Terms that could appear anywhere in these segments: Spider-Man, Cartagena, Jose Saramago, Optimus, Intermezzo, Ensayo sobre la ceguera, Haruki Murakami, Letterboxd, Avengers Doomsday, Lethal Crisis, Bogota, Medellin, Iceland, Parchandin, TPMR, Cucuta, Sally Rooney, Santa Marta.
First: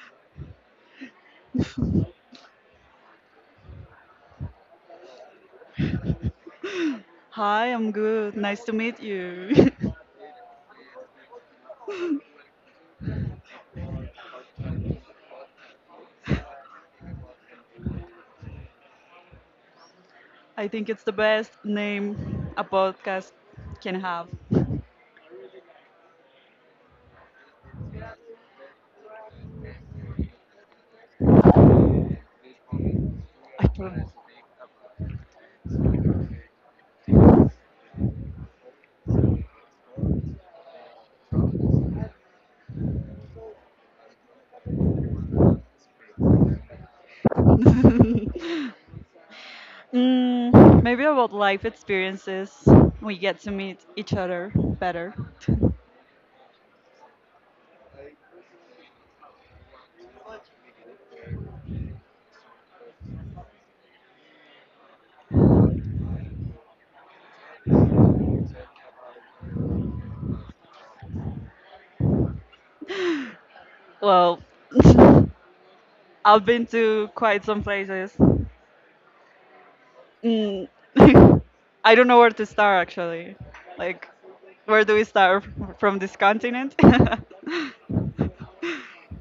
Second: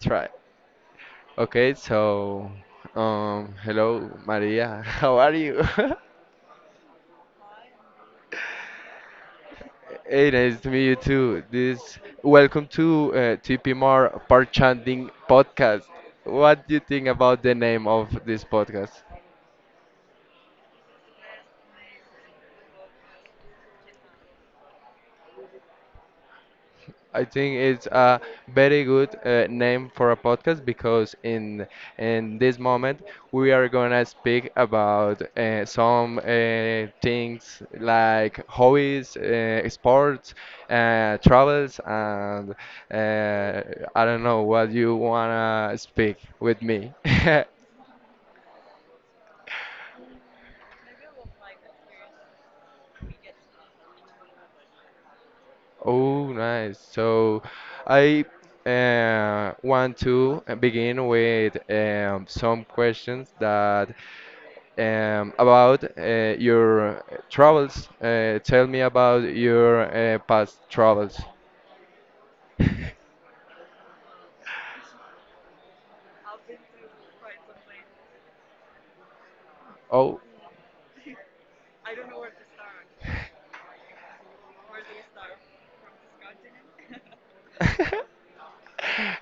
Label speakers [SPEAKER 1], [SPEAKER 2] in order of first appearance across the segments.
[SPEAKER 1] try. Okay, so hello Maria, how are you?
[SPEAKER 2] Hi, I'm good. Nice to meet you.
[SPEAKER 1] Hey, nice to meet you too. This welcome to TPMR Part Podcast. What do you think about the name of this podcast?
[SPEAKER 2] I think it's the best name a podcast can have.
[SPEAKER 1] I think it's a very good name for a podcast because in this moment we
[SPEAKER 2] I
[SPEAKER 1] are gonna
[SPEAKER 2] promise.
[SPEAKER 1] speak about some things like hobbies, sports, travels, and uh, I don't know what you wanna speak with me.
[SPEAKER 2] Maybe about life experiences, we get to meet each other better.
[SPEAKER 1] Oh, nice. So I want to begin with some questions that about your travels. Tell me about your past travels.
[SPEAKER 2] Well, I've been to quite some places.
[SPEAKER 1] Oh,
[SPEAKER 2] Mm, I don't know where to start actually. Like, where do we start from this continent?
[SPEAKER 1] uh,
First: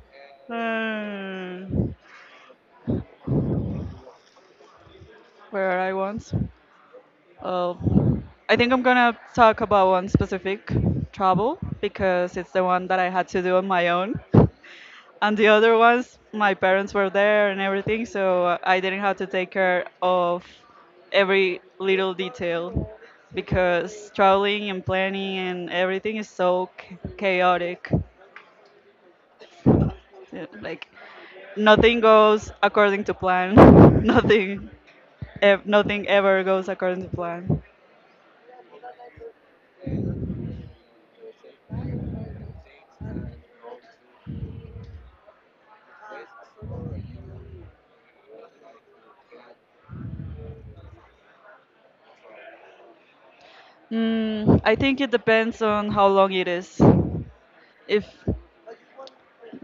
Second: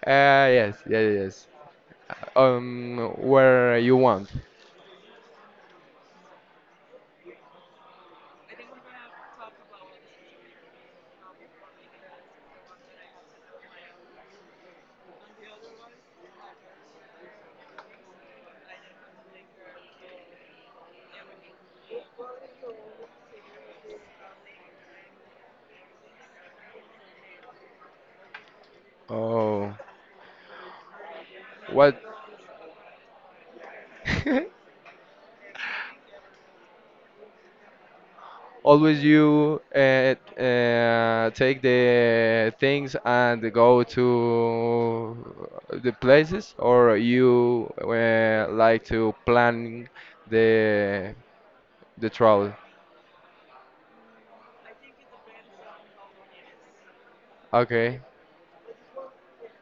[SPEAKER 1] yes, yes, yes.
[SPEAKER 2] Hmm,
[SPEAKER 1] Where you want.
[SPEAKER 2] where I once? Uh, I think I'm gonna talk about one specific travel because it's the one that I had to do on my own. And the other ones, my parents were there and everything, so I didn't have to take care of every little detail because traveling and planning and everything is so chaotic.
[SPEAKER 1] Oh,
[SPEAKER 2] Yeah, like nothing
[SPEAKER 1] what?
[SPEAKER 2] goes according to plan. nothing, nothing ever goes according to plan.
[SPEAKER 1] Always you take the things and go to the places, or you like to plan the the travel?
[SPEAKER 2] I think it depends on how long it is.
[SPEAKER 1] Okay.
[SPEAKER 2] If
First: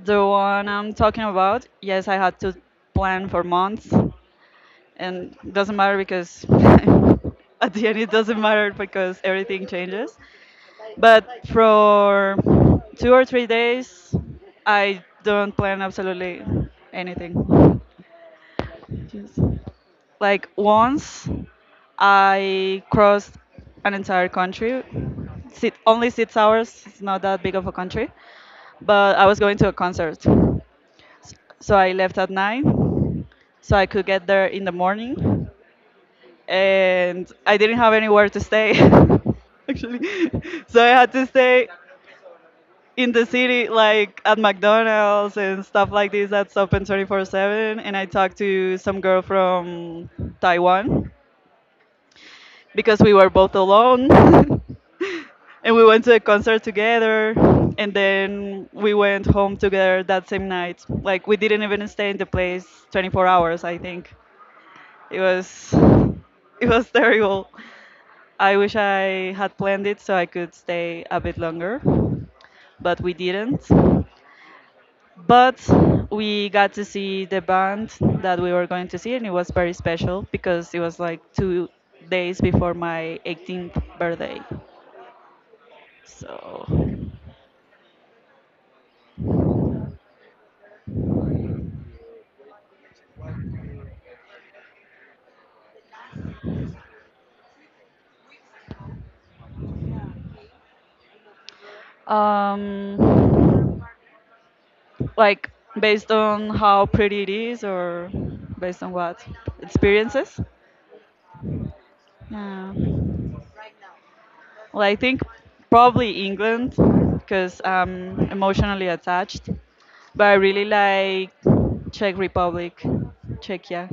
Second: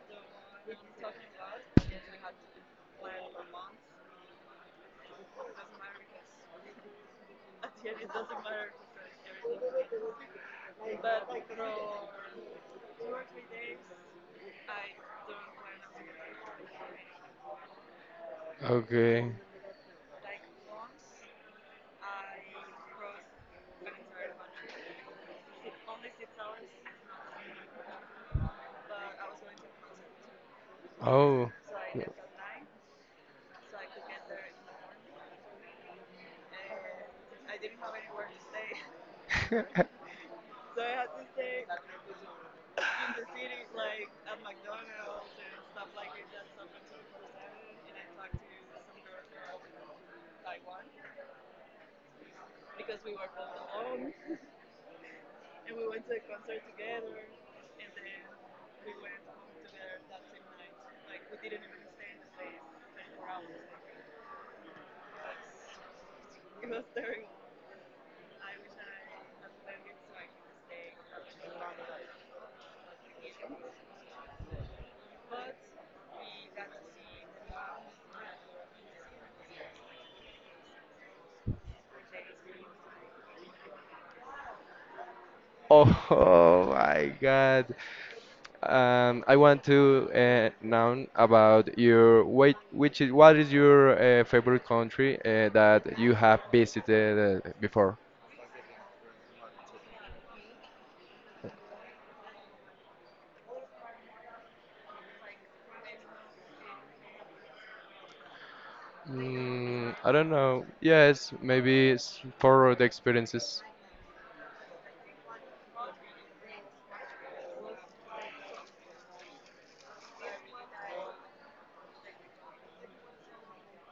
[SPEAKER 2] the one I'm talking about, yes, I had to plan for months, and it doesn't matter because at the end it doesn't matter because everything changes. But for 2 or 3 days, I don't plan absolutely anything.
[SPEAKER 1] Okay.
[SPEAKER 2] Yes. Like once I crossed an entire country. Sit, only 6 hours. It's not that big of a country, but I was going to a concert,
[SPEAKER 1] Oh.
[SPEAKER 2] so I left at 9, so I could get there in the morning, and I didn't have anywhere to stay, actually. So I had to stay in the city, like at McDonald's and stuff like this that's open 24/7. And I talked to some girl from Taiwan because we were both alone, and we went to a concert together. And then we went home together that same night. Like we didn't even stay in the place 24 hours. I think it was it was terrible. I wish I had planned it so I could stay a bit longer, but we didn't. But we got to see the band that we were going to see, and it was very special because it was like 2 days before my 18th birthday.
[SPEAKER 1] Oh
[SPEAKER 2] So,
[SPEAKER 1] my God. I want to know about your wait, which is what is your favorite country that you have visited before?
[SPEAKER 2] um, like based on how pretty it is, or based on what
[SPEAKER 1] Mm, I don't
[SPEAKER 2] experiences?
[SPEAKER 1] know. Yes, maybe it's
[SPEAKER 2] Yeah.
[SPEAKER 1] for the experiences.
[SPEAKER 2] Well, I think probably England because I'm emotionally attached, but I really like Czech Republic, Czechia.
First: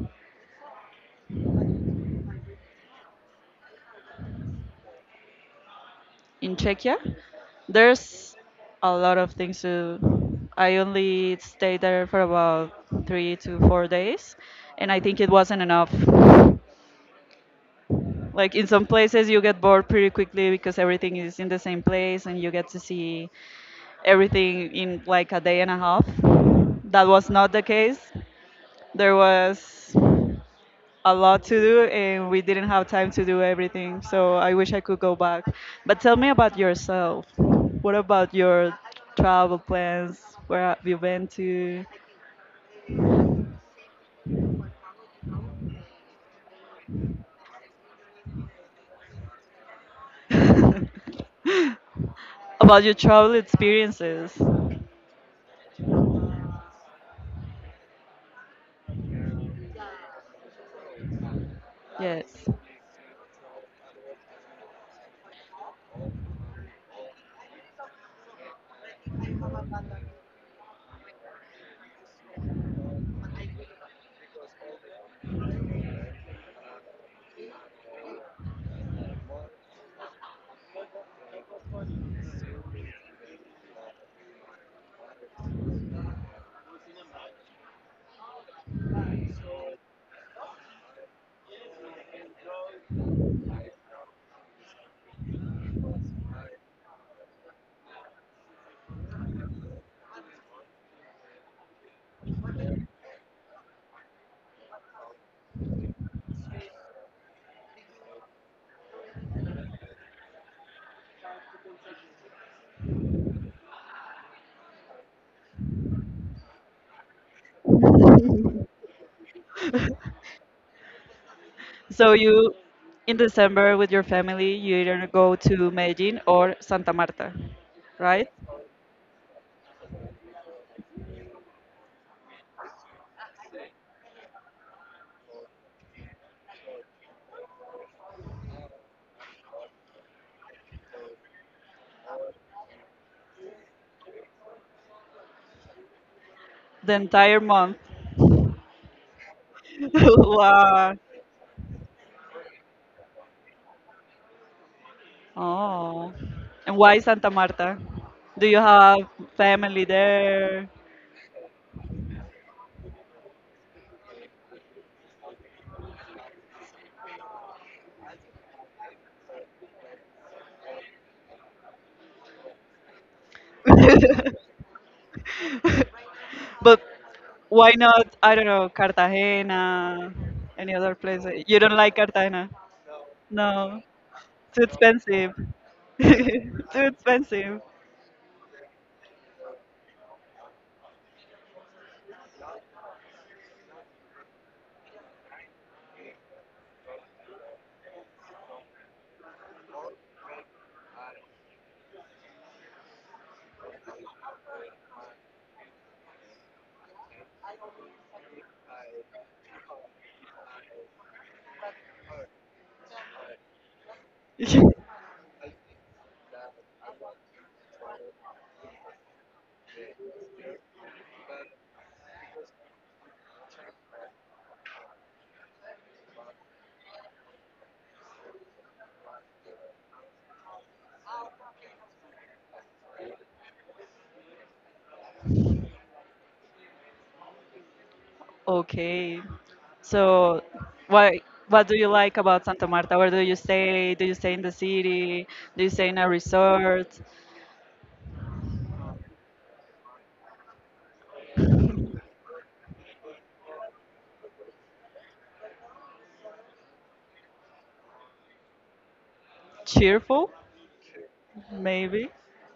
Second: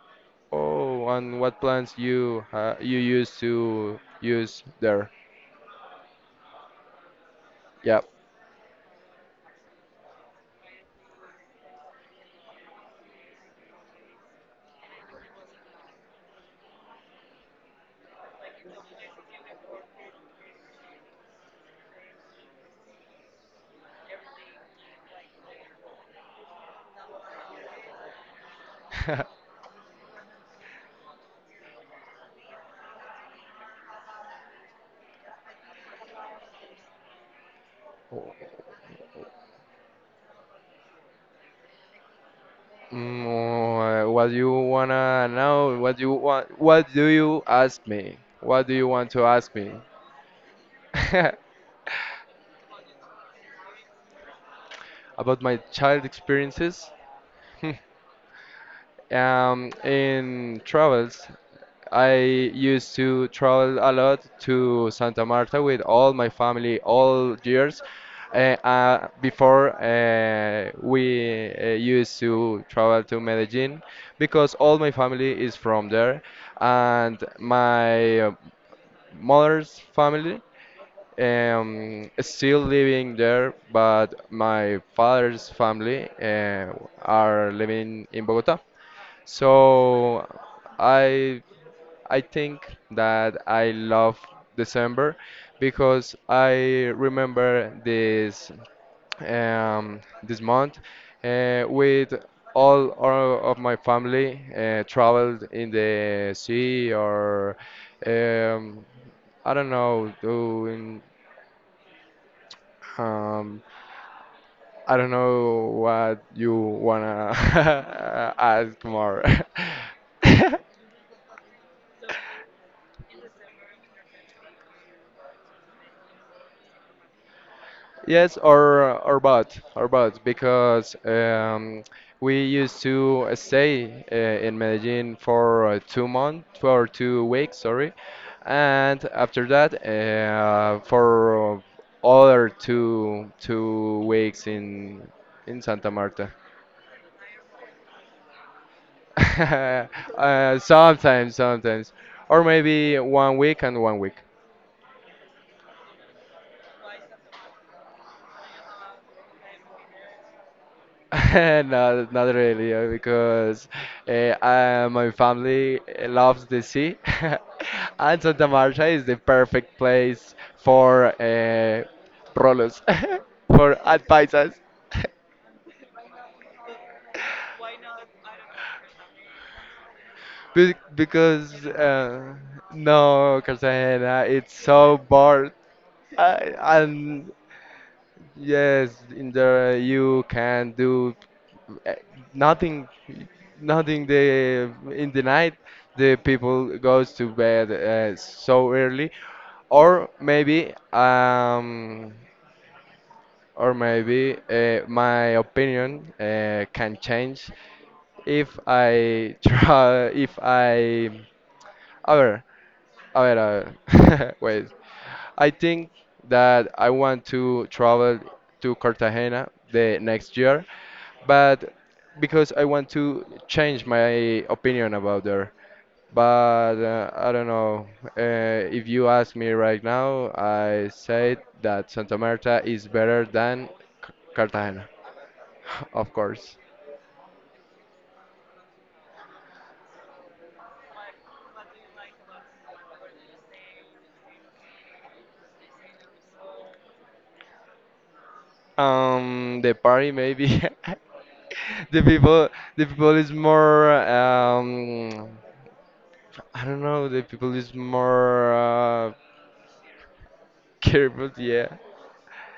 [SPEAKER 1] Oh, and what plants you you used to use there?
[SPEAKER 2] In Czechia.
[SPEAKER 1] Yep.
[SPEAKER 2] There's a lot of things to. I only stayed there for about 3 to 4 days, and I think it wasn't enough. Like in some places, you get bored pretty quickly because everything is in the same place, and you get to see everything in like a day and a half. That was not the case. There was a lot to do and we didn't have time to do everything. So I wish I could go back. But tell me about yourself. What about your travel plans? Where have you been to?
[SPEAKER 1] Mm, what you wanna know? What you want? What do you ask me? What do you want to ask me?
[SPEAKER 2] About your travel experiences.
[SPEAKER 1] About my child experiences? In travels, I
[SPEAKER 2] Yes.
[SPEAKER 1] used to travel a lot to Santa Marta with all my family all years. Before we used to travel to Medellin because all my family is from there and my mother's family is still living there, but my father's family are living in Bogota. So I I think that I love December because I remember this month with all our, of my family traveled in the sea or um, I don't know doing um, I don't know what you wanna ask more.
[SPEAKER 2] So you in December with your family, you either go to Medellin or Santa Marta, right?
[SPEAKER 1] Yes, or both, because we used to stay in Medellin for 2 months, for 2 weeks, sorry, and after that, for other two weeks in Santa Marta.
[SPEAKER 2] The entire month. Wow.
[SPEAKER 1] Sometimes, sometimes, or maybe 1 week and 1 week.
[SPEAKER 2] Oh, and why Santa Marta? Do you have family there?
[SPEAKER 1] No, not really, because uh, my family loves the sea, and Santa Marta is the perfect place for rolos, for advisors.
[SPEAKER 2] But why not, I don't know, Cartagena,
[SPEAKER 1] Be
[SPEAKER 2] any other place? You
[SPEAKER 1] because
[SPEAKER 2] don't like Cartagena?
[SPEAKER 1] no,
[SPEAKER 2] No,
[SPEAKER 1] Cartagena, it's
[SPEAKER 2] too
[SPEAKER 1] so
[SPEAKER 2] expensive.
[SPEAKER 1] bored,
[SPEAKER 2] Too
[SPEAKER 1] and
[SPEAKER 2] expensive.
[SPEAKER 1] yes, in there you can do uh, nothing, nothing. The in the night, the people goes to bed so early, or maybe, um, or maybe my opinion can change if I try, if I, a ver, a ver, a ver, wait. I think that I want to travel to Cartagena the next year, but because I want to change my opinion about there. But I don't know. If you ask me right now, I say that Santa Marta is better than Cartagena, of course.
[SPEAKER 2] Okay. So, what what do you like about Santa Marta? Where do you stay? Do you stay in the city? Do you stay in a resort?
[SPEAKER 1] The party maybe. The people is more I don't know, the people is more
[SPEAKER 2] Cheerful,
[SPEAKER 1] careful, yeah.
[SPEAKER 2] maybe?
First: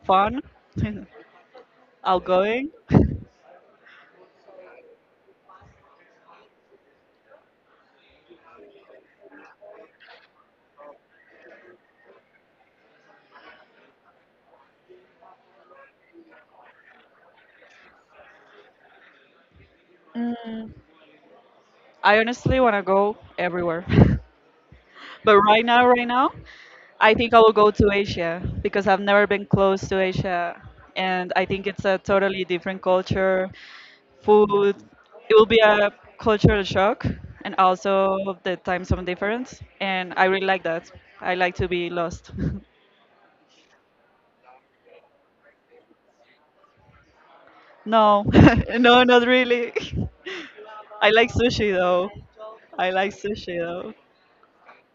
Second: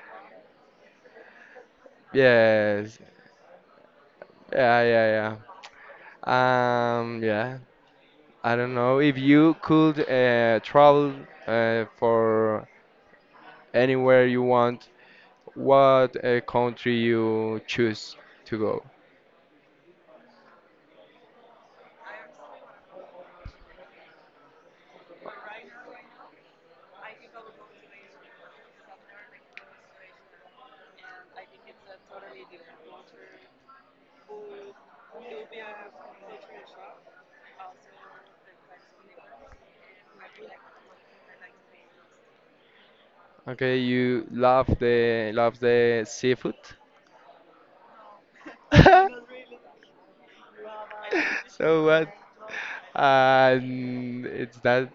[SPEAKER 2] Fun? Outgoing.
[SPEAKER 1] Yes. Yeah, yeah, yeah. Yeah. I don't know. If you could travel for anywhere you want, what country you choose to go?
[SPEAKER 2] Mm, I honestly want to go everywhere. But right now, I think I will go to Asia because I've never been close to Asia. And I think it's a totally different culture, food. It will be a cultural shock and also the time zone difference. And I really like that. I like to be lost.
[SPEAKER 1] Okay, you love the seafood?
[SPEAKER 2] No, no, not really. I like sushi
[SPEAKER 1] So what?
[SPEAKER 2] though. I like sushi though.
[SPEAKER 1] And it's that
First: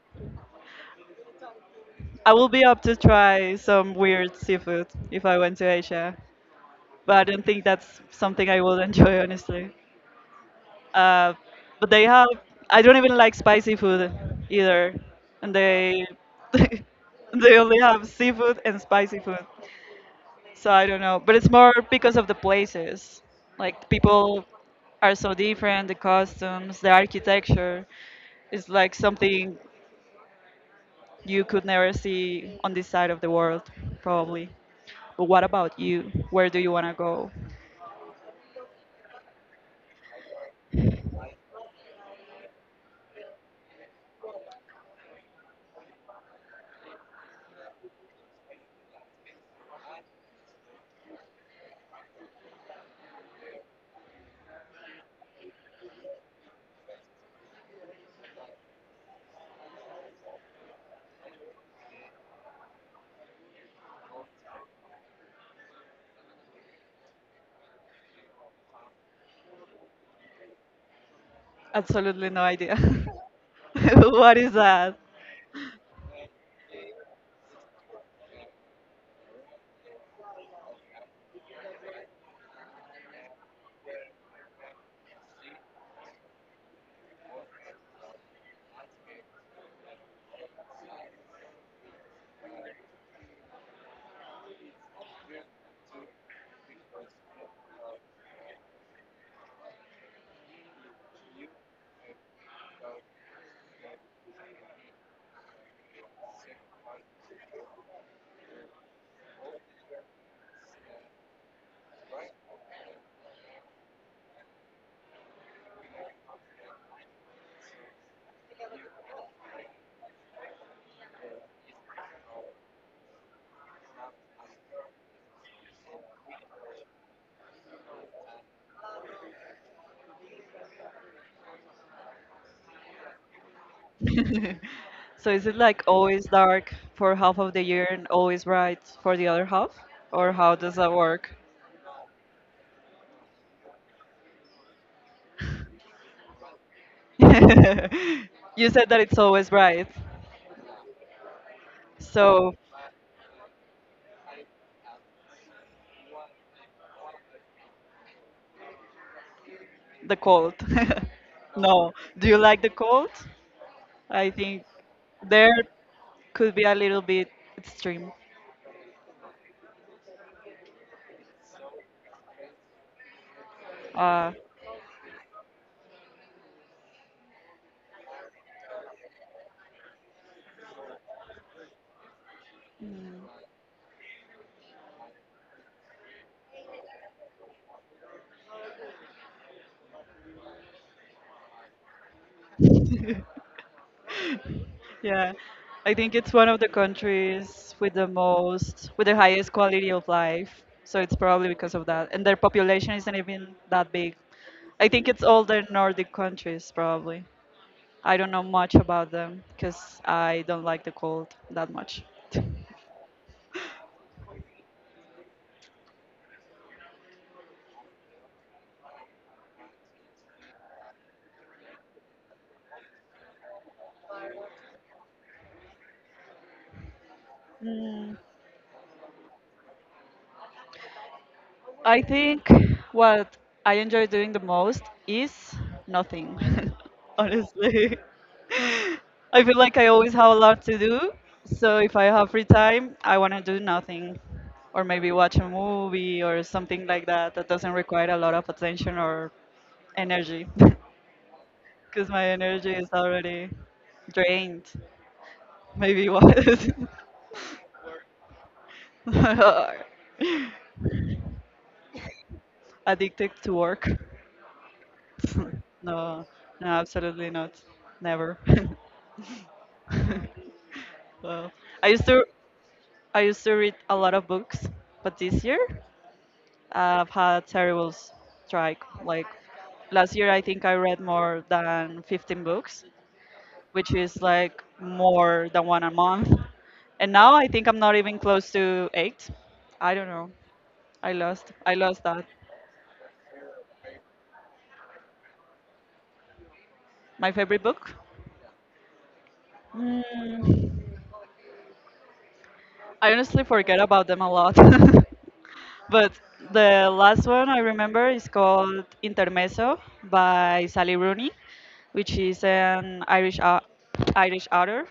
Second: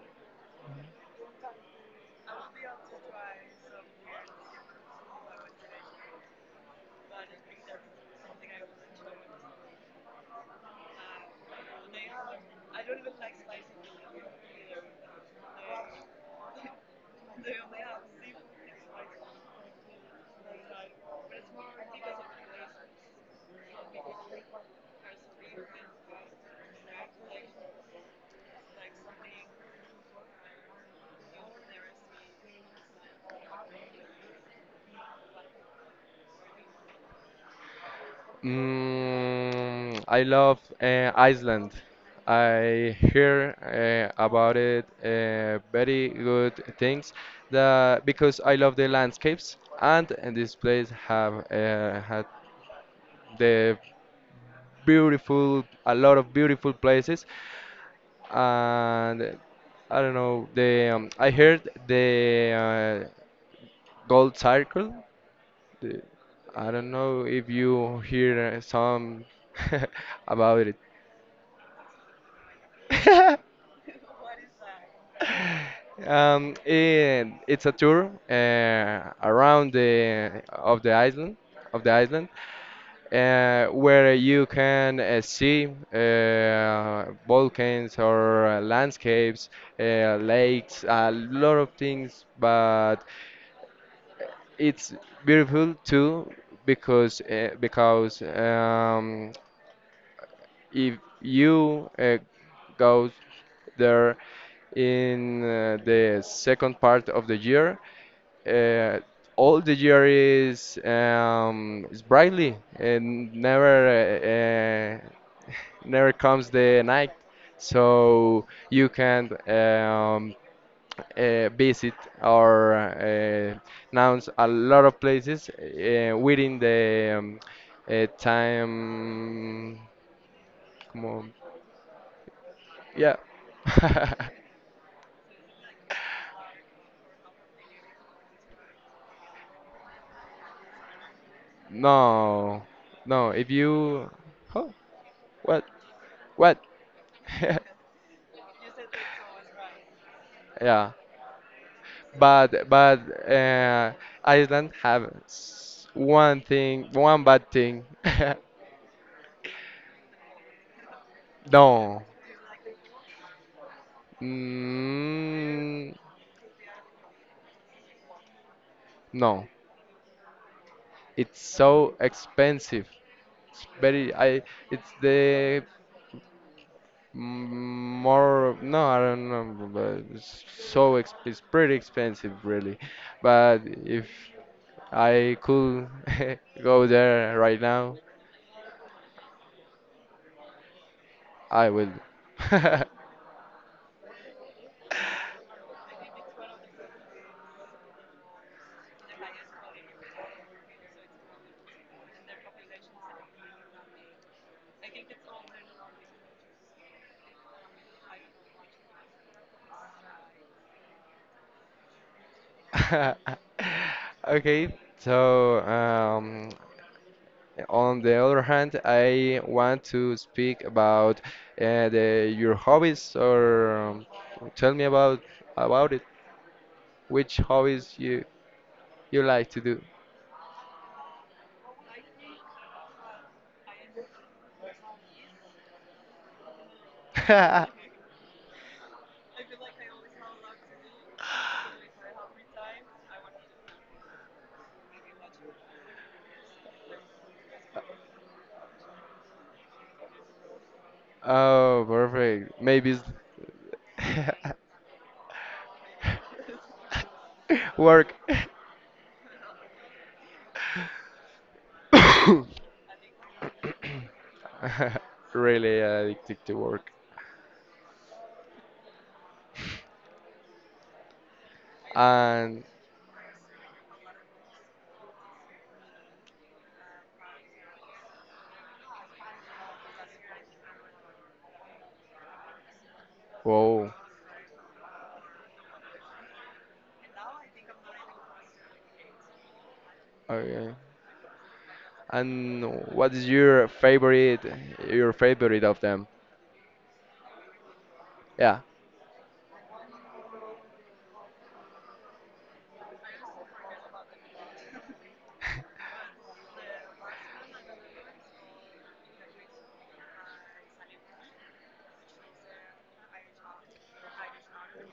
[SPEAKER 2] I will be up to try some weird seafood if I went to Asia, but I don't think that's something I will enjoy, honestly. Uh, but they have, I don't even like spicy food either, and they they only have seafood and spicy food. So I don't know, but it's more because of the places. Like people are so different, the customs, the architecture. It's like something you could never see on this side of the world, probably. But what about you? Where do you want to go?
[SPEAKER 1] mm, I love Iceland. I hear about it very good things that because I love the landscapes and this place have had the beautiful a lot of beautiful places and I don't know the I heard the gold circle the, I don't know if you hear some about it
[SPEAKER 2] Absolutely no idea. What is that?
[SPEAKER 1] It, it's a tour around the of the island where you can see volcans or landscapes, lakes, a lot of things. But it's beautiful too because if you go there in the second part of the year, uh, all the year is brightly and uh, uh, never comes the night, so you can visit or announce a lot of places within the time. Como yeah.
[SPEAKER 2] So is it like always dark for half of the year and always bright for the other half? Or how does that work?
[SPEAKER 1] No, no. If you, oh, what, what?
[SPEAKER 2] You said that it's always bright.
[SPEAKER 1] Yeah,
[SPEAKER 2] So
[SPEAKER 1] but uh, Iceland have one thing, one bad thing.
[SPEAKER 2] the cold. No.
[SPEAKER 1] No,
[SPEAKER 2] Do you like the cold? I think there
[SPEAKER 1] mm,
[SPEAKER 2] could be a little bit extreme.
[SPEAKER 1] no. It's so expensive. It's very.
[SPEAKER 2] Uh,
[SPEAKER 1] I. It's the mm, more. No, I don't know. But it's so exp. It's pretty expensive, really. But if I could go there right now. I will.
[SPEAKER 2] yeah, I think it's one of the countries with the most, with the highest quality of life. So it's probably because of that. And their population isn't even that big. I think it's all the Nordic countries, probably. I don't know much about them because I don't like the cold that much.
[SPEAKER 1] Okay, so on the other hand, I want to speak about your hobbies or tell me about it. Which hobbies you you like to do?
[SPEAKER 2] I think what I enjoy doing the most is nothing, honestly. I feel like I always have a lot to do. So if I have free time, I want to do nothing or maybe watch a movie or something like that that doesn't require a lot of attention or energy because
[SPEAKER 1] Oh,
[SPEAKER 2] my
[SPEAKER 1] perfect.
[SPEAKER 2] energy is
[SPEAKER 1] Maybe
[SPEAKER 2] already
[SPEAKER 1] it's
[SPEAKER 2] drained. Maybe what
[SPEAKER 1] work.
[SPEAKER 2] addicted to work.
[SPEAKER 1] Really
[SPEAKER 2] No,
[SPEAKER 1] addicted to
[SPEAKER 2] no,
[SPEAKER 1] work.
[SPEAKER 2] absolutely not. Never. Well, I used to
[SPEAKER 1] And
[SPEAKER 2] I used to read a lot of books, but this year I've had terrible strike. Like last year, I think I read more than 15 books,
[SPEAKER 1] wow.
[SPEAKER 2] which is like more than one a month. And now I think I'm not even close to eight. I don't know.
[SPEAKER 1] Okay.
[SPEAKER 2] I lost. I lost that.
[SPEAKER 1] And what is your favorite of them?
[SPEAKER 2] My favorite book?
[SPEAKER 1] Yeah.
[SPEAKER 2] Mm. I honestly forget about them a lot. But the last one I remember is called Intermezzo by Sally Rooney, which is an Irish author,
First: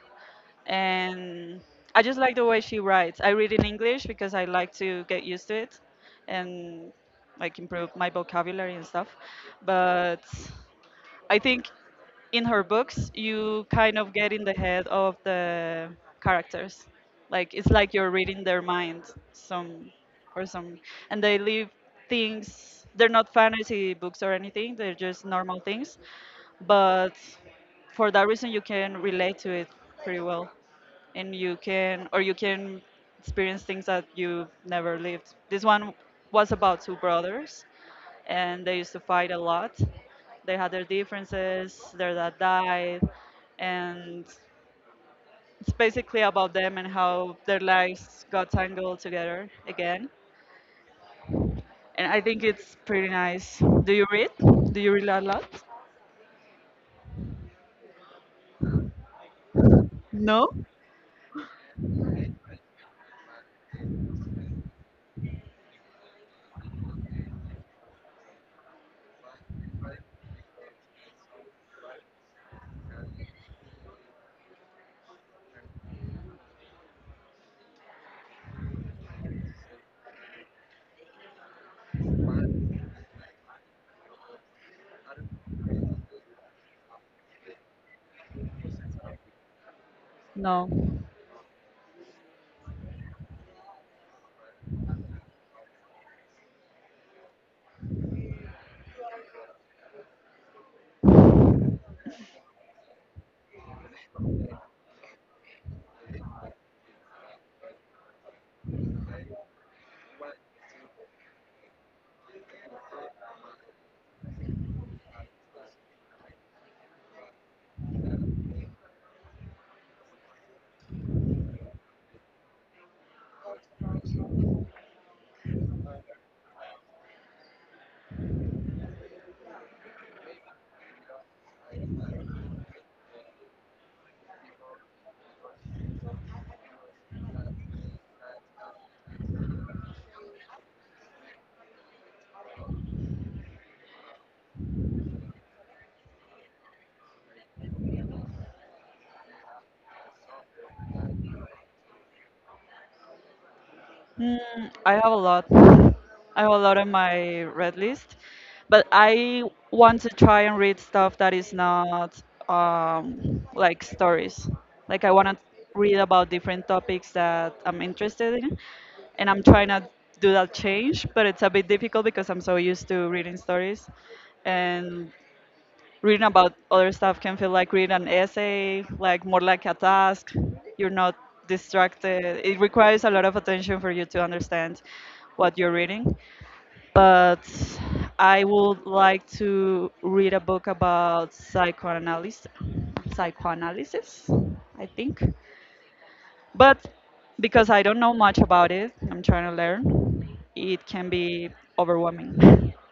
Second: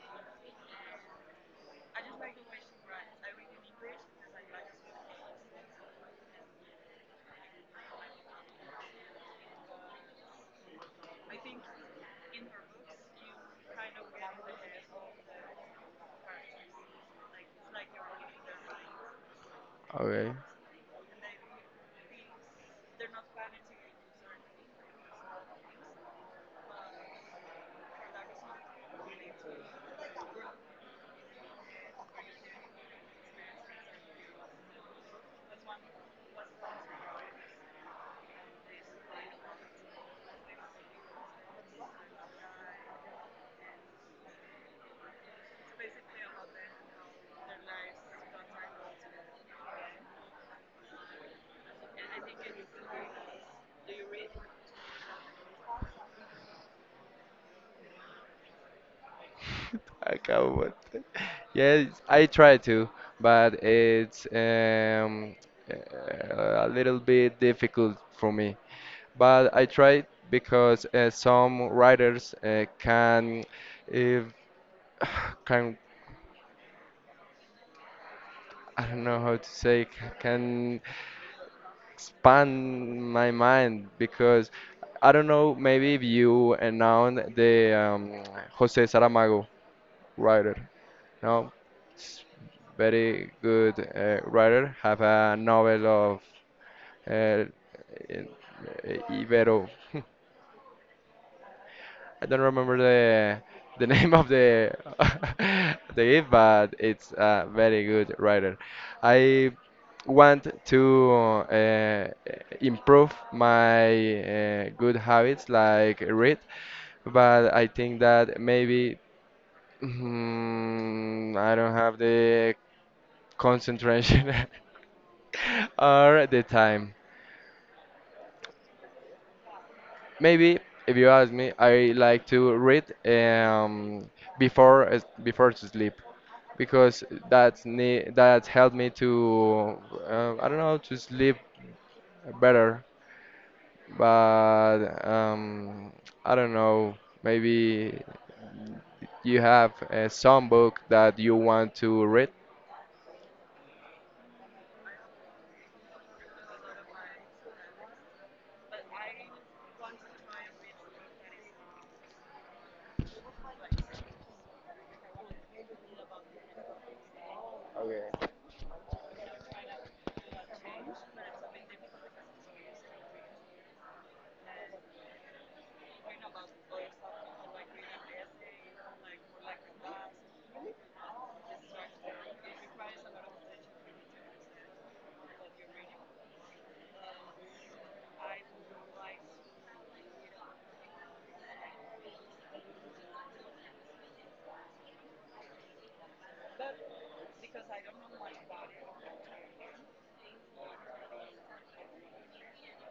[SPEAKER 2] and I just like the way she writes. I read in English because I like to get used to it and like improve my vocabulary and stuff. But I think in her books you kind of get in the head of the characters. Like it's like you're reading their mind some
[SPEAKER 1] Okay.
[SPEAKER 2] or some and they leave things they're not fantasy books or anything, they're just normal things. But for that reason you can relate to it pretty well and you can or you can experience things that you never lived. This one was about two brothers and they used to fight a lot. They had their differences, their dad died, and it's basically about them and how their lives got tangled together again. And I think it's pretty nice. Do you read? Do you read a lot?
[SPEAKER 1] I
[SPEAKER 2] No?
[SPEAKER 1] can't. What? Yes, I try to, but it's a little bit difficult for me. But I try because some writers can, if can I don't know how to say, can expand my mind because I don't know, maybe if you announced the um, Jose Saramago writer,
[SPEAKER 2] No.
[SPEAKER 1] no, it's very good writer, have a novel of uh, in- Ibero. I don't remember the name of the the it, but it's a very good writer. I want to uh, improve my good habits like read, but I think that maybe mm, I don't have the concentration or the time. Maybe if you ask me, I like to read before before to sleep because that helped me to I don't know to sleep better. But I don't know. Maybe you have some book that you want to read.
[SPEAKER 2] I have a lot. I have a lot on my read list, but I want to try and read stuff that is not like stories. Like I want to read about different topics that I'm
[SPEAKER 1] Okay.
[SPEAKER 2] interested in, and I'm trying to do that change, but it's a bit difficult because I'm so used to reading stories, and reading about other stuff can feel like reading an essay, like more like a task. You're not distracted. It requires a lot of attention for you to understand what you're reading. But I would like to read a book about psychoanalysis, psychoanalysis, I think. But because I don't know much about it, I'm trying to learn. It can be overwhelming.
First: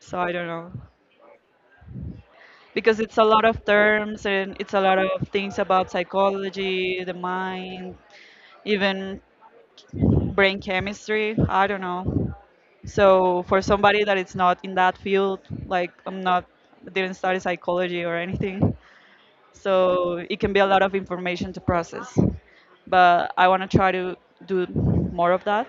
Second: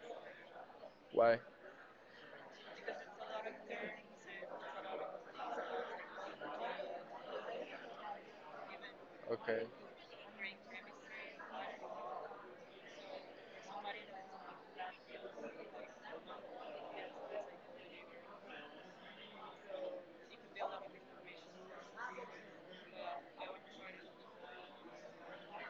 [SPEAKER 2] So I don't know.
[SPEAKER 1] Why?
[SPEAKER 2] Because it's a lot of terms and it's a lot of things about psychology, the mind, even
[SPEAKER 1] Okay.
[SPEAKER 2] brain chemistry. I don't know. So for somebody that is not in that field, like I'm not, didn't study psychology or anything, so it can be a lot of information to process. But I want to try to do more of that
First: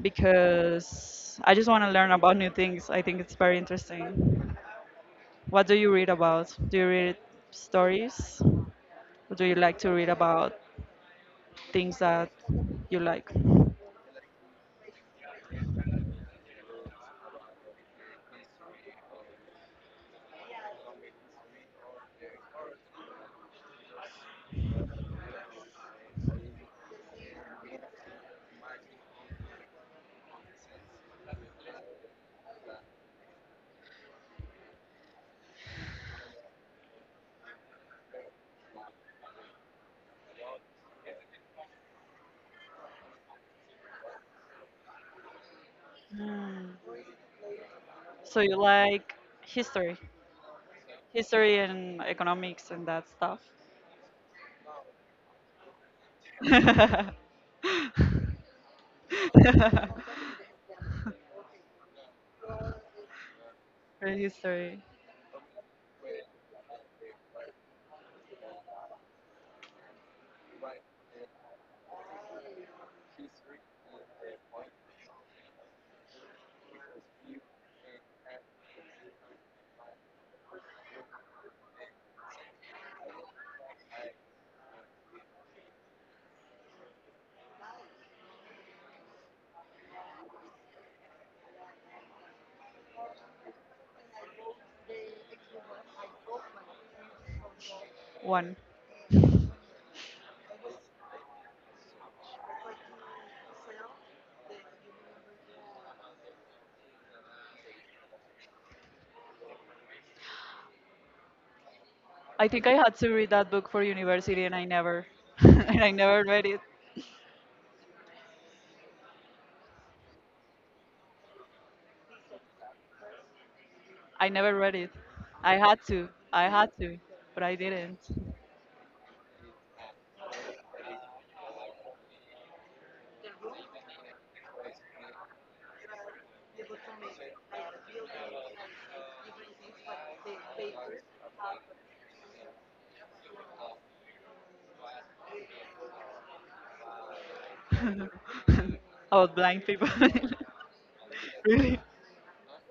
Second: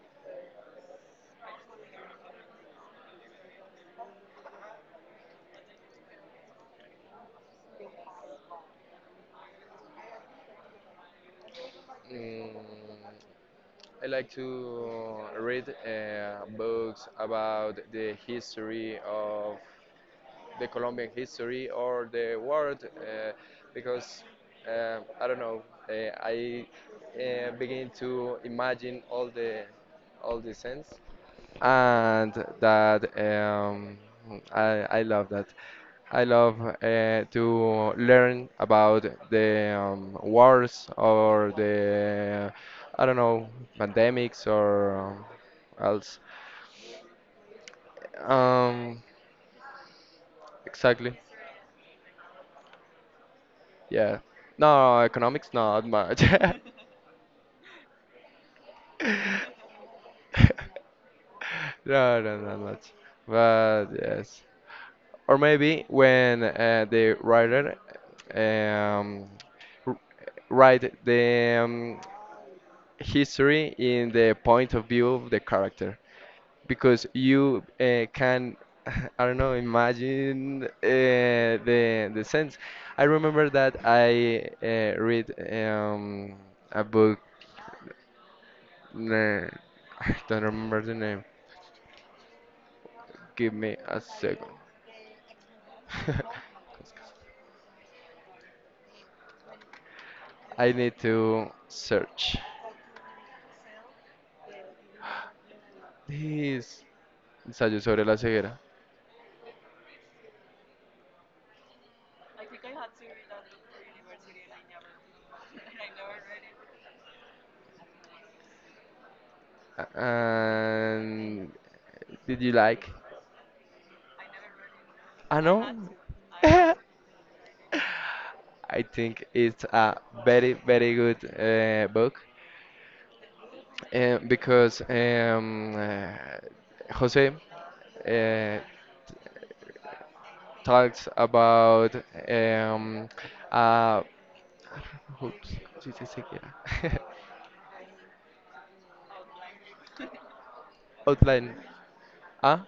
[SPEAKER 2] because I just want to learn about new things. I think it's very interesting. What do you read about? Do you read stories? Or do you like to read about things that
[SPEAKER 1] Mm,
[SPEAKER 2] you like?
[SPEAKER 1] I like to read books about the history of the Colombian history or the world because I don't know. I begin to imagine all the sense, and that I love that. I love to learn about the wars or the I don't know pandemics or else.
[SPEAKER 2] Hmm. So you
[SPEAKER 1] Um,
[SPEAKER 2] like history,
[SPEAKER 1] exactly.
[SPEAKER 2] history and economics and that stuff.
[SPEAKER 1] Yeah. No, economics not much. No, no, not much. But
[SPEAKER 2] Real
[SPEAKER 1] yes.
[SPEAKER 2] history
[SPEAKER 1] Or maybe when the writer um, r- write the history in the point of view of the character, because you can, I don't know, imagine the sense. I remember that I read a book nah, I don't remember the name. Give me a second.
[SPEAKER 2] one.
[SPEAKER 1] I need to search. This ensayo sobre la ceguera.
[SPEAKER 2] I think I had to read that book for university and I never and I never read it.
[SPEAKER 1] And did you like?
[SPEAKER 2] I never read it.
[SPEAKER 1] I
[SPEAKER 2] I had
[SPEAKER 1] know.
[SPEAKER 2] to. I had
[SPEAKER 1] I
[SPEAKER 2] to, but I didn't.
[SPEAKER 1] think it's a very, very good book because Jose uh, talks about um, a Oops, sí, sí, sí, yeah.
[SPEAKER 2] About blind people.
[SPEAKER 1] Outline
[SPEAKER 2] Really?
[SPEAKER 1] ah,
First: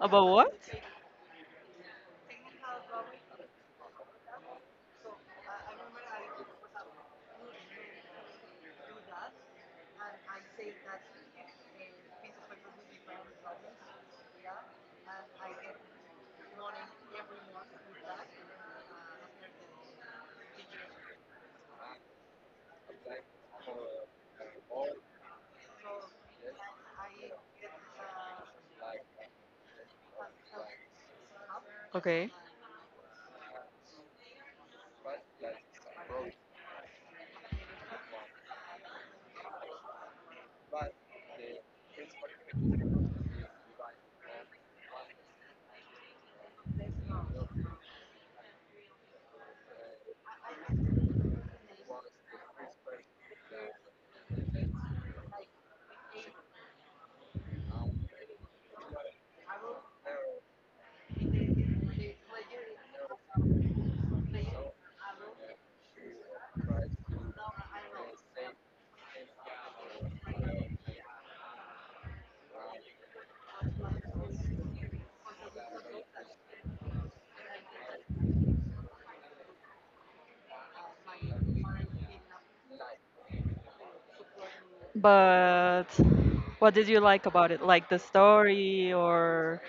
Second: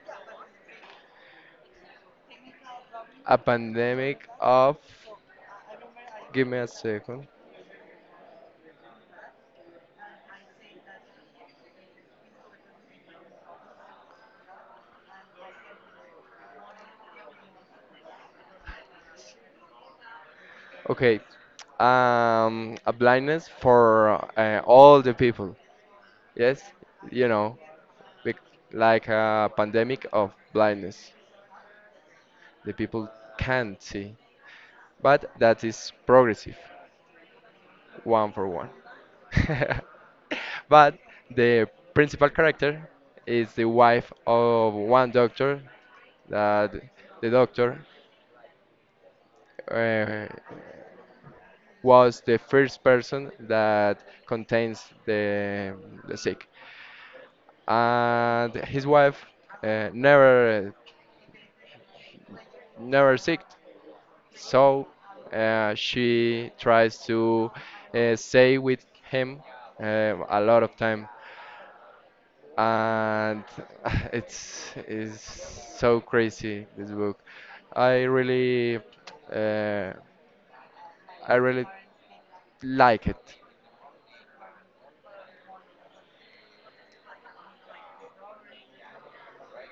[SPEAKER 2] About what?
[SPEAKER 1] a pandemic of, give me a second. Okay, a blindness for all the people. Yes, you know, bec- like a pandemic of blindness.
[SPEAKER 2] Okay.
[SPEAKER 1] The people can't see, but that is progressive, one for one. But the principal character is the wife of one doctor. That the doctor uh, was the first person that contains the sick, and his wife uh, never never sick, so she tries to stay with him a lot of time and it's is so crazy this book. I really uh, I really like it.
[SPEAKER 2] But what did you like about it? Like the story, or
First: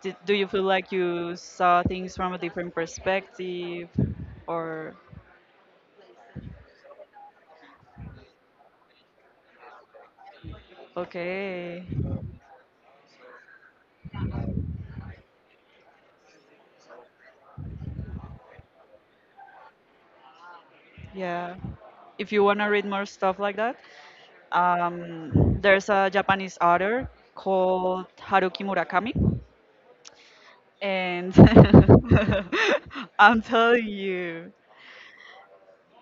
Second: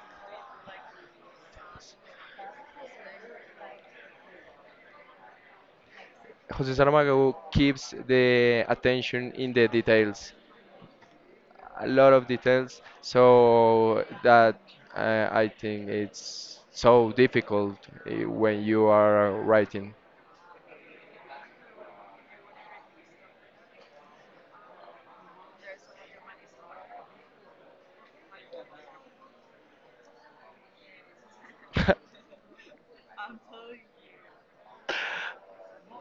[SPEAKER 2] do you feel like you saw things from a different perspective? Or,
[SPEAKER 1] Jose Saramago keeps the attention in the details,
[SPEAKER 2] okay,
[SPEAKER 1] a lot of details, so that I think it's so difficult when you are writing.
[SPEAKER 2] yeah. If you want to read more stuff like that, there's a Japanese author called Haruki Murakami. And I'm telling you.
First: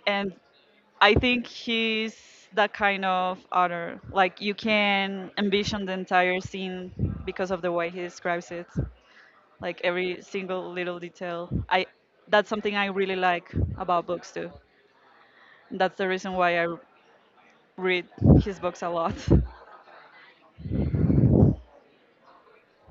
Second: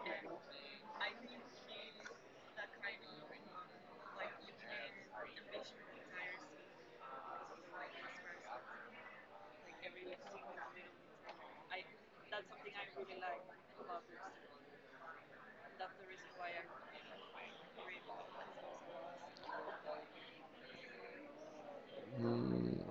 [SPEAKER 2] And I think he's that kind of author. Like you can envision the entire scene because of the way he describes it, like every single little detail. I that's something I really like about books too. That's the reason why I read his books a lot.
[SPEAKER 1] Mm,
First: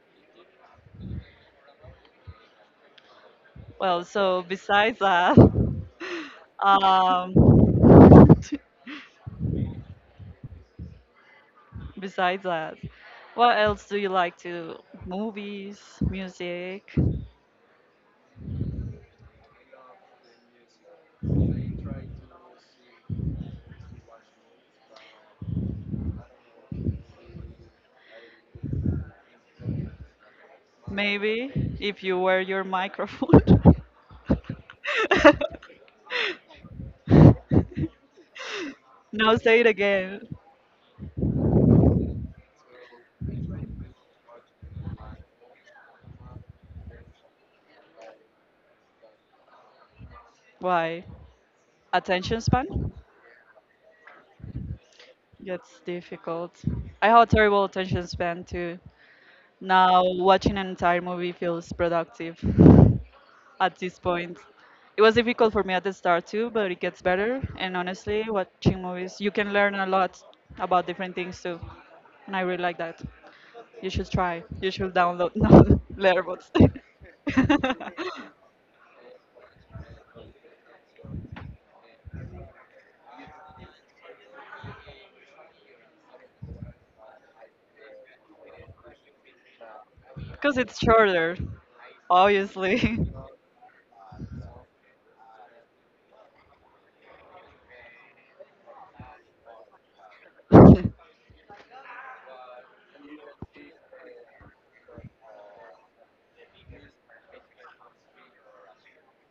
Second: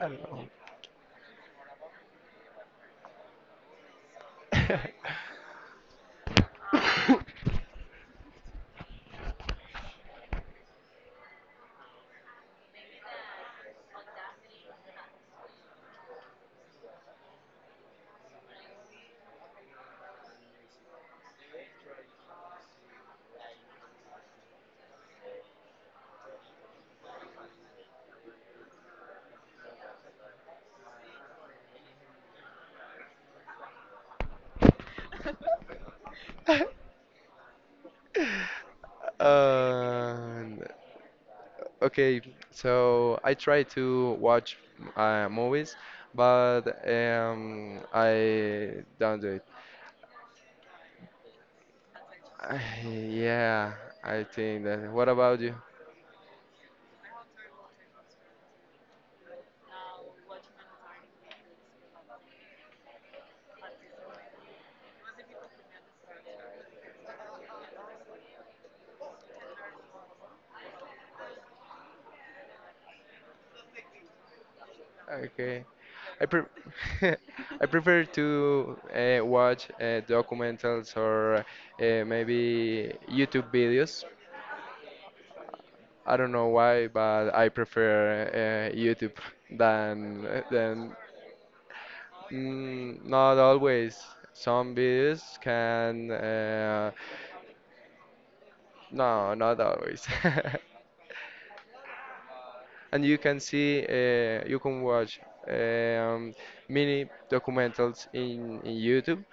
[SPEAKER 1] I don't
[SPEAKER 2] Well, so
[SPEAKER 1] know.
[SPEAKER 2] um, besides that, what else do you like to? Movies, music. Maybe if you wear your microphone. No, say it again.
[SPEAKER 1] Um, okay, so I try to watch movies, but I don't do it.
[SPEAKER 2] Why? Attention
[SPEAKER 1] I-
[SPEAKER 2] span?
[SPEAKER 1] yeah, I think that. What about you?
[SPEAKER 2] That's difficult. I have a terrible attention span too. Now, watching an entire movie feels productive at this point. It was difficult for me at the start too, but it gets better. And honestly, watching movies, you can learn a lot about different things too. And I really like that. You should try. You should download no,
[SPEAKER 1] Okay, I pre
[SPEAKER 2] Letterboxd.
[SPEAKER 1] I prefer to watch documentals or maybe YouTube videos. I don't know why, but I prefer YouTube than
[SPEAKER 2] Because it's
[SPEAKER 1] than
[SPEAKER 2] shorter, obviously.
[SPEAKER 1] mm, not always. Some bees can. No, not always. And you can see, you can watch um, mini documentals in YouTube,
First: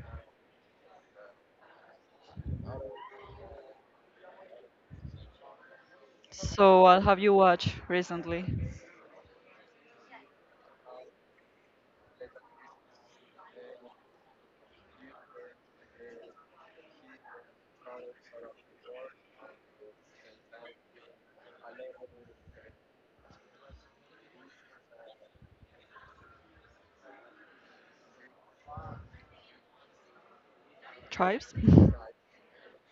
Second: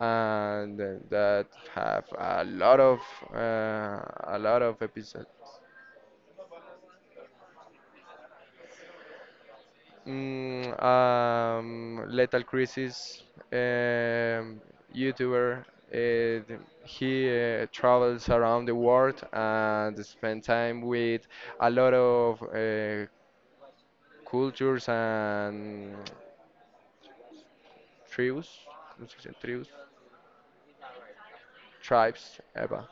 [SPEAKER 1] and that have uh, a lot of episodes
[SPEAKER 2] So, what have you watched recently?
[SPEAKER 1] mm, Lethal Crisis um, YouTuber. He travels around the world and spend time with a lot of cultures and tribes, ¿cómo se dice? Tribes,
[SPEAKER 2] Tribes?
[SPEAKER 1] tribes, ever,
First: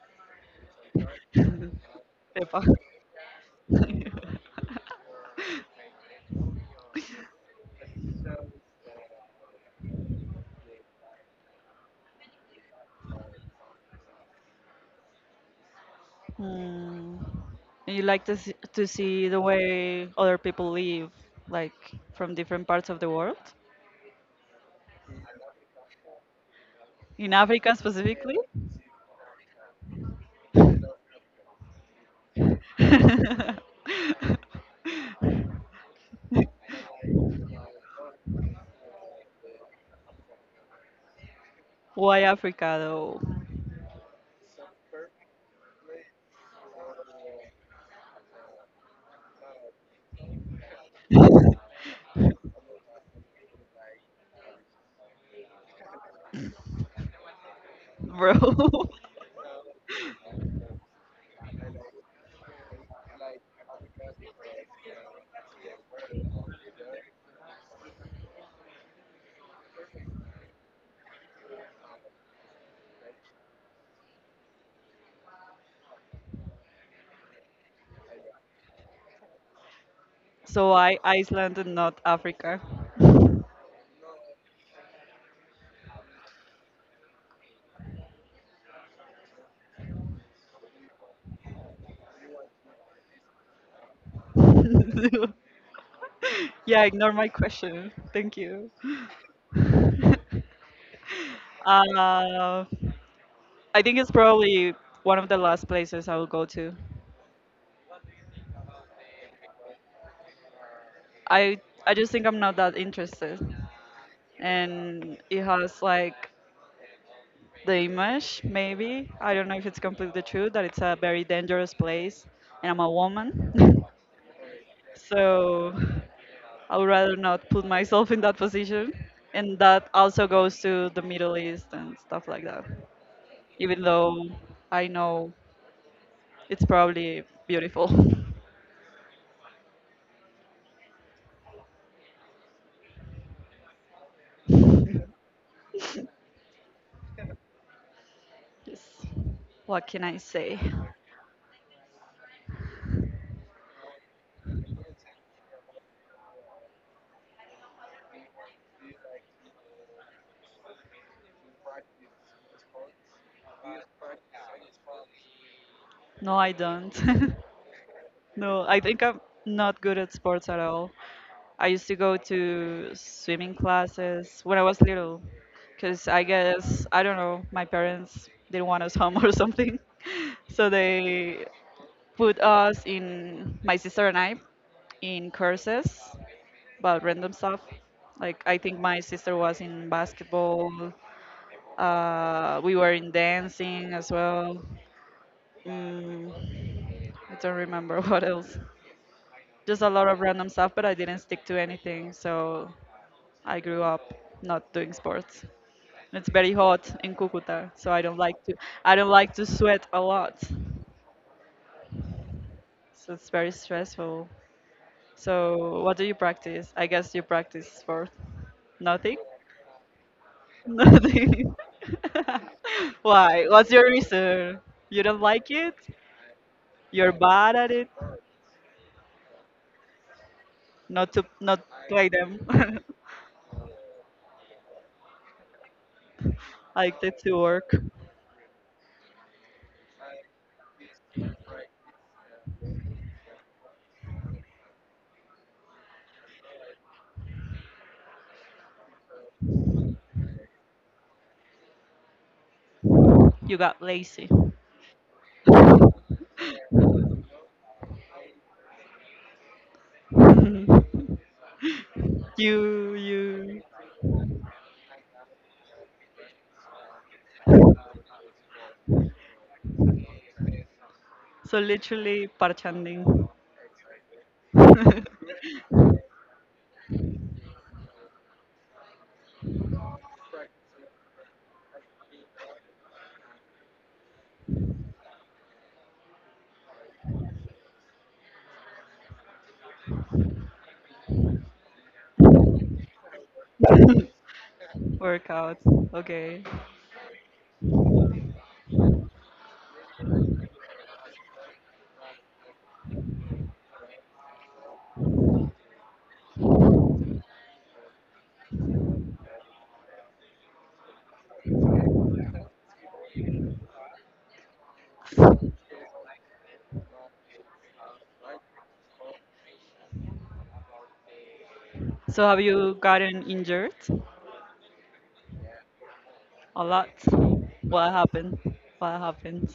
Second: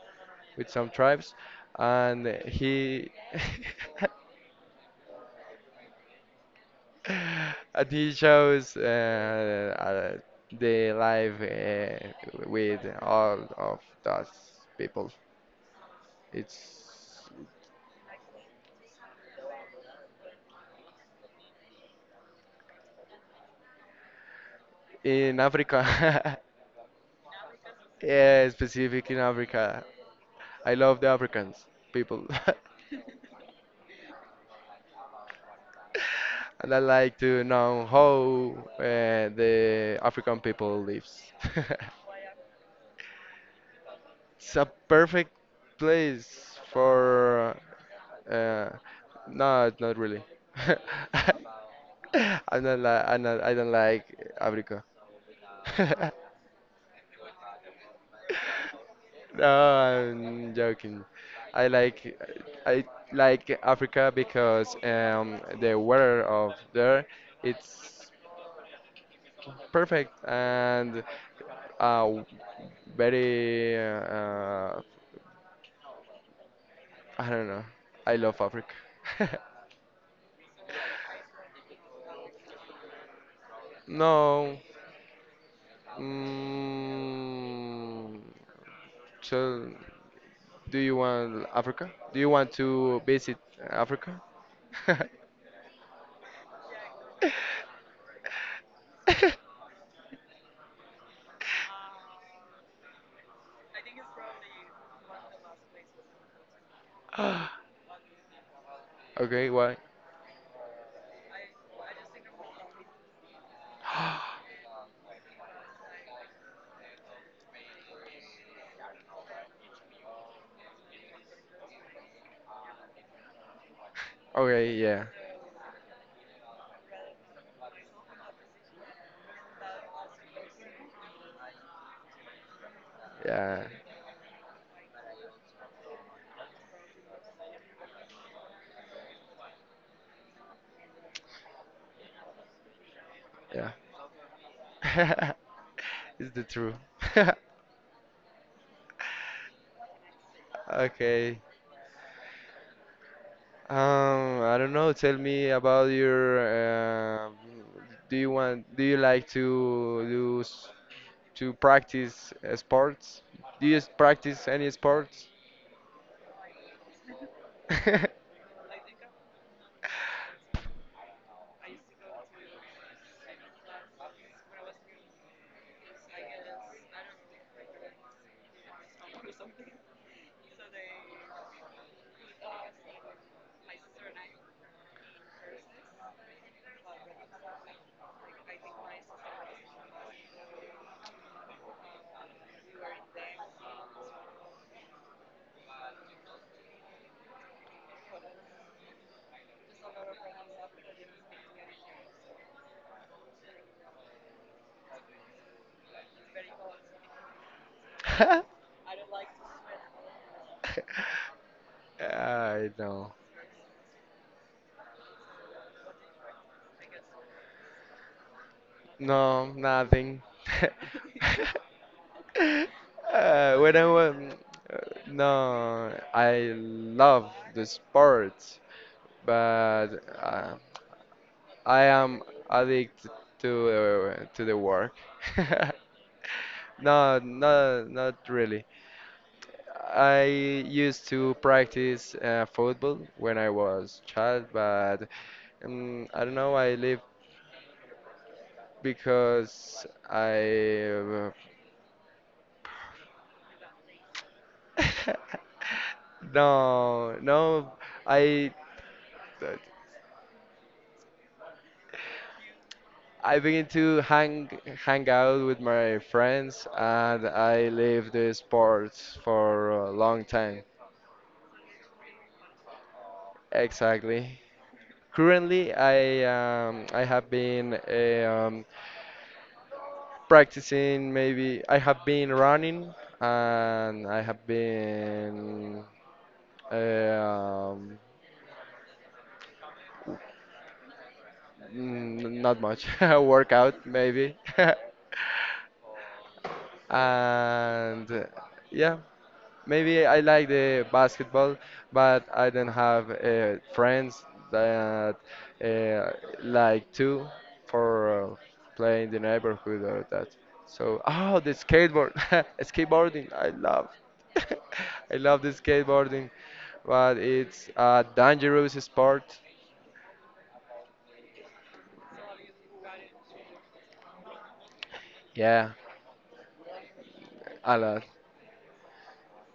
[SPEAKER 1] with some tribes, and
[SPEAKER 2] Epa.
[SPEAKER 1] he and he shows the life with all of those people.
[SPEAKER 2] Mm.
[SPEAKER 1] It's
[SPEAKER 2] And you like to see the way other people live, like from different parts of the world,
[SPEAKER 1] in Africa,
[SPEAKER 2] in Africa specifically.
[SPEAKER 1] yeah, specific in Africa. I love the Africans people, and I like to know how the African people lives.
[SPEAKER 2] Why Africa though,
[SPEAKER 1] It's a perfect place for uh, no, not really. I don't like abrico.
[SPEAKER 2] bro?
[SPEAKER 1] No, I'm joking. I like I like Africa because the weather of there it's perfect and uh, very I don't know. I love Africa.
[SPEAKER 2] So I Iceland and not Africa.
[SPEAKER 1] No. Mm, so do you want Africa? Do you want to visit Africa?
[SPEAKER 2] Yeah, ignore my question. Thank you. Uh, I think it's probably one of the last places I will go to.
[SPEAKER 1] Okay, why?
[SPEAKER 2] I I just think I'm not that interested, and it has like the image maybe I don't know if it's completely true that it's a very dangerous place, and I'm a woman,
[SPEAKER 1] Okay, yeah,
[SPEAKER 2] so I would rather not put myself in that position, and that also goes to the Middle East and stuff like that.
[SPEAKER 1] yeah,
[SPEAKER 2] Even though I know it's probably beautiful.
[SPEAKER 1] yeah. It's the truth.
[SPEAKER 2] Yes. What can I say?
[SPEAKER 1] Okay. I don't know. Tell me about your do you want? Do you like to to practice sports? Do you practice any sports?
[SPEAKER 2] No, I don't. No, I think I'm not good at sports at all. I used to go to swimming classes when I was little, because I guess, I don't know, my parents didn't want us home or something. So they put us in, my sister and I, in courses about random stuff. Like, I think my sister was in basketball, we were in dancing as well. Mm, I don't remember what else. Just a lot of random stuff, but I didn't stick to anything. So I grew up not doing sports. It's very hot in Cucuta, so I don't like to sweat a lot.
[SPEAKER 1] I know.
[SPEAKER 2] So it's very stressful. So what do you practice? I guess you practice sport. Nothing?
[SPEAKER 1] No, nothing.
[SPEAKER 2] Nothing. Why?
[SPEAKER 1] uh,
[SPEAKER 2] What's
[SPEAKER 1] when
[SPEAKER 2] your
[SPEAKER 1] I was,
[SPEAKER 2] reason? You don't like it?
[SPEAKER 1] no, I
[SPEAKER 2] You're
[SPEAKER 1] love
[SPEAKER 2] bad
[SPEAKER 1] the
[SPEAKER 2] at it?
[SPEAKER 1] sports, but uh,
[SPEAKER 2] Not to not
[SPEAKER 1] I
[SPEAKER 2] like
[SPEAKER 1] am
[SPEAKER 2] them.
[SPEAKER 1] addicted to to the work.
[SPEAKER 2] Like the
[SPEAKER 1] No,
[SPEAKER 2] to work.
[SPEAKER 1] no, not really. I used to practice football when I was child, but I don't know. I live because I.
[SPEAKER 2] You got lazy.
[SPEAKER 1] No, no. I
[SPEAKER 2] You
[SPEAKER 1] I
[SPEAKER 2] you
[SPEAKER 1] begin to hang out with my friends, and I leave the sports for a long time.
[SPEAKER 2] so literally parchanding
[SPEAKER 1] Exactly. Currently, I have been practicing. Maybe I have been running, and I have been eh, um, not much workout maybe,
[SPEAKER 2] workouts. Okay.
[SPEAKER 1] and yeah. Maybe I like the basketball, but I don't have friends that uh, like to for playing the neighborhood or that. So, oh, the skateboard, skateboarding, I love. I love the skateboarding, but it's a dangerous sport.
[SPEAKER 2] So have you gotten injured
[SPEAKER 1] Yeah,
[SPEAKER 2] a lot?
[SPEAKER 1] a
[SPEAKER 2] What
[SPEAKER 1] lot.
[SPEAKER 2] happened? What happened?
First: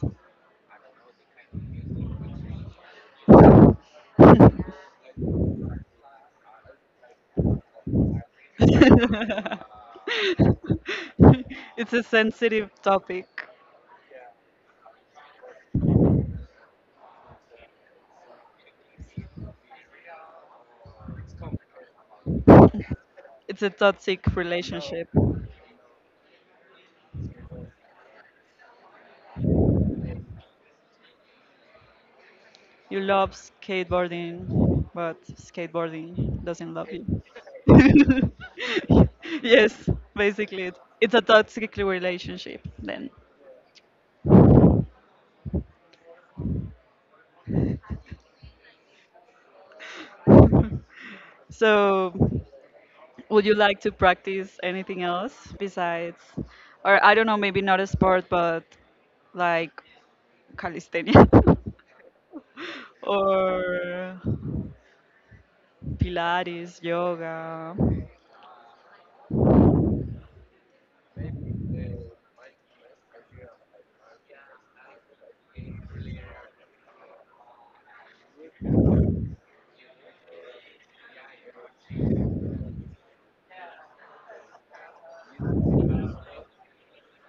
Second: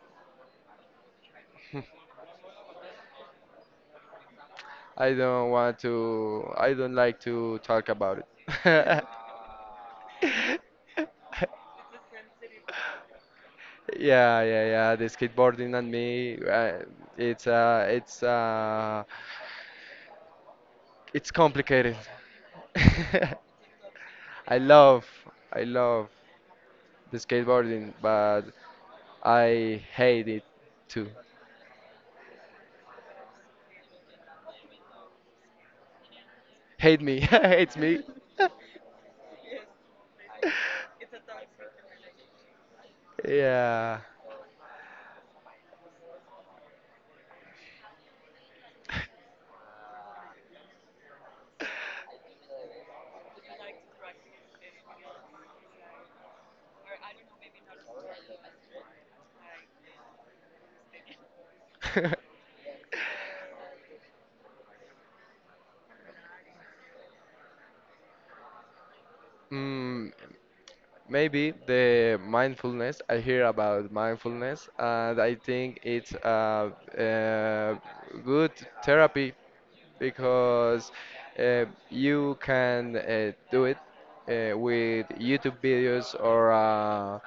[SPEAKER 1] I don't want to, I don't like to talk about it.
[SPEAKER 2] It's a sensitive topic.
[SPEAKER 1] Yeah, yeah, yeah. The skateboarding and me, it's uh, it's uh, it's complicated.
[SPEAKER 2] It's a toxic
[SPEAKER 1] I love,
[SPEAKER 2] relationship.
[SPEAKER 1] I love the skateboarding, but I hate it too.
[SPEAKER 2] You love skateboarding, but skateboarding doesn't love
[SPEAKER 1] Hate me,
[SPEAKER 2] you.
[SPEAKER 1] hates me.
[SPEAKER 2] Yes, basically, it's a toxic relationship then.
[SPEAKER 1] Yeah.
[SPEAKER 2] So, would you like to practice anything else besides, or I don't know, maybe not a sport, but like calisthenia or Pilates, yoga?
[SPEAKER 1] Mm, maybe the mindfulness, I hear about mindfulness, and I think it's a good therapy because uh, you can do it with YouTube videos or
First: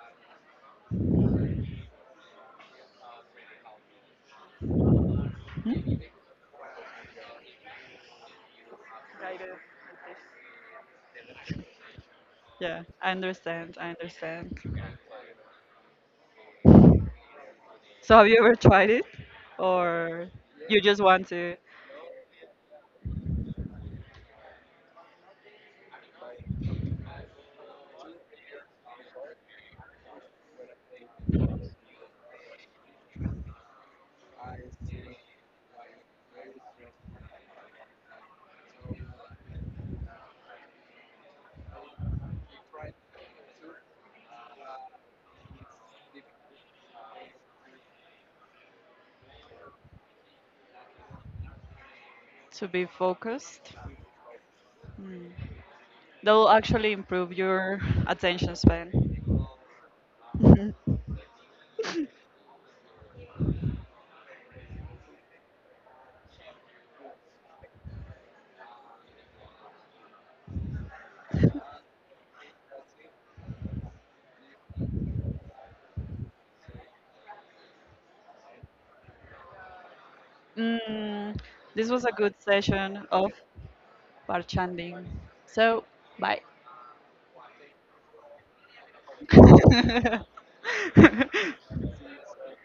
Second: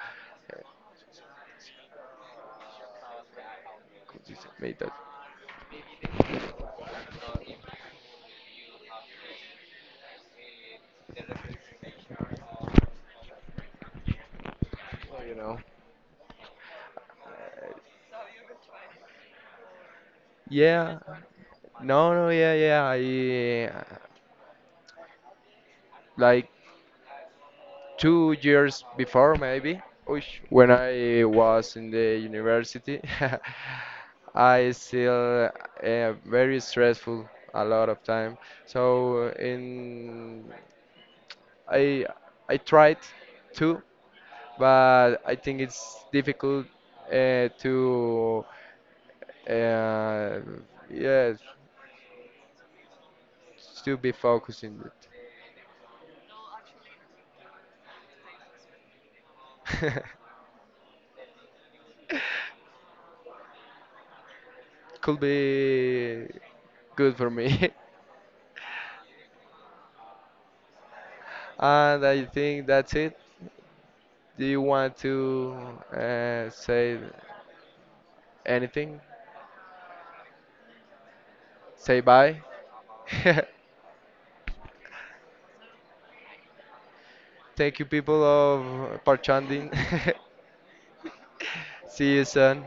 [SPEAKER 1] made that,
[SPEAKER 2] Hmm? Yeah, I understand. I understand.
[SPEAKER 1] you know.
[SPEAKER 2] So, have you ever tried it, or you
[SPEAKER 1] Yeah,
[SPEAKER 2] just want to
[SPEAKER 1] no, no, yeah, yeah. I like 2 years before maybe uish, when I was in the university I still very stressful a lot of time so in I I tried to but I think it's difficult to uh, yeah
[SPEAKER 2] to be focused?
[SPEAKER 1] to be focusing
[SPEAKER 2] That will actually improve your attention span.
[SPEAKER 1] it could be good for me and I think that's it. Do you want to say anything?
[SPEAKER 2] Mm, this
[SPEAKER 1] Say
[SPEAKER 2] was a good
[SPEAKER 1] bye.
[SPEAKER 2] session of bartending. So, bye.
[SPEAKER 1] Thank you, people of Parchandin. See you soon.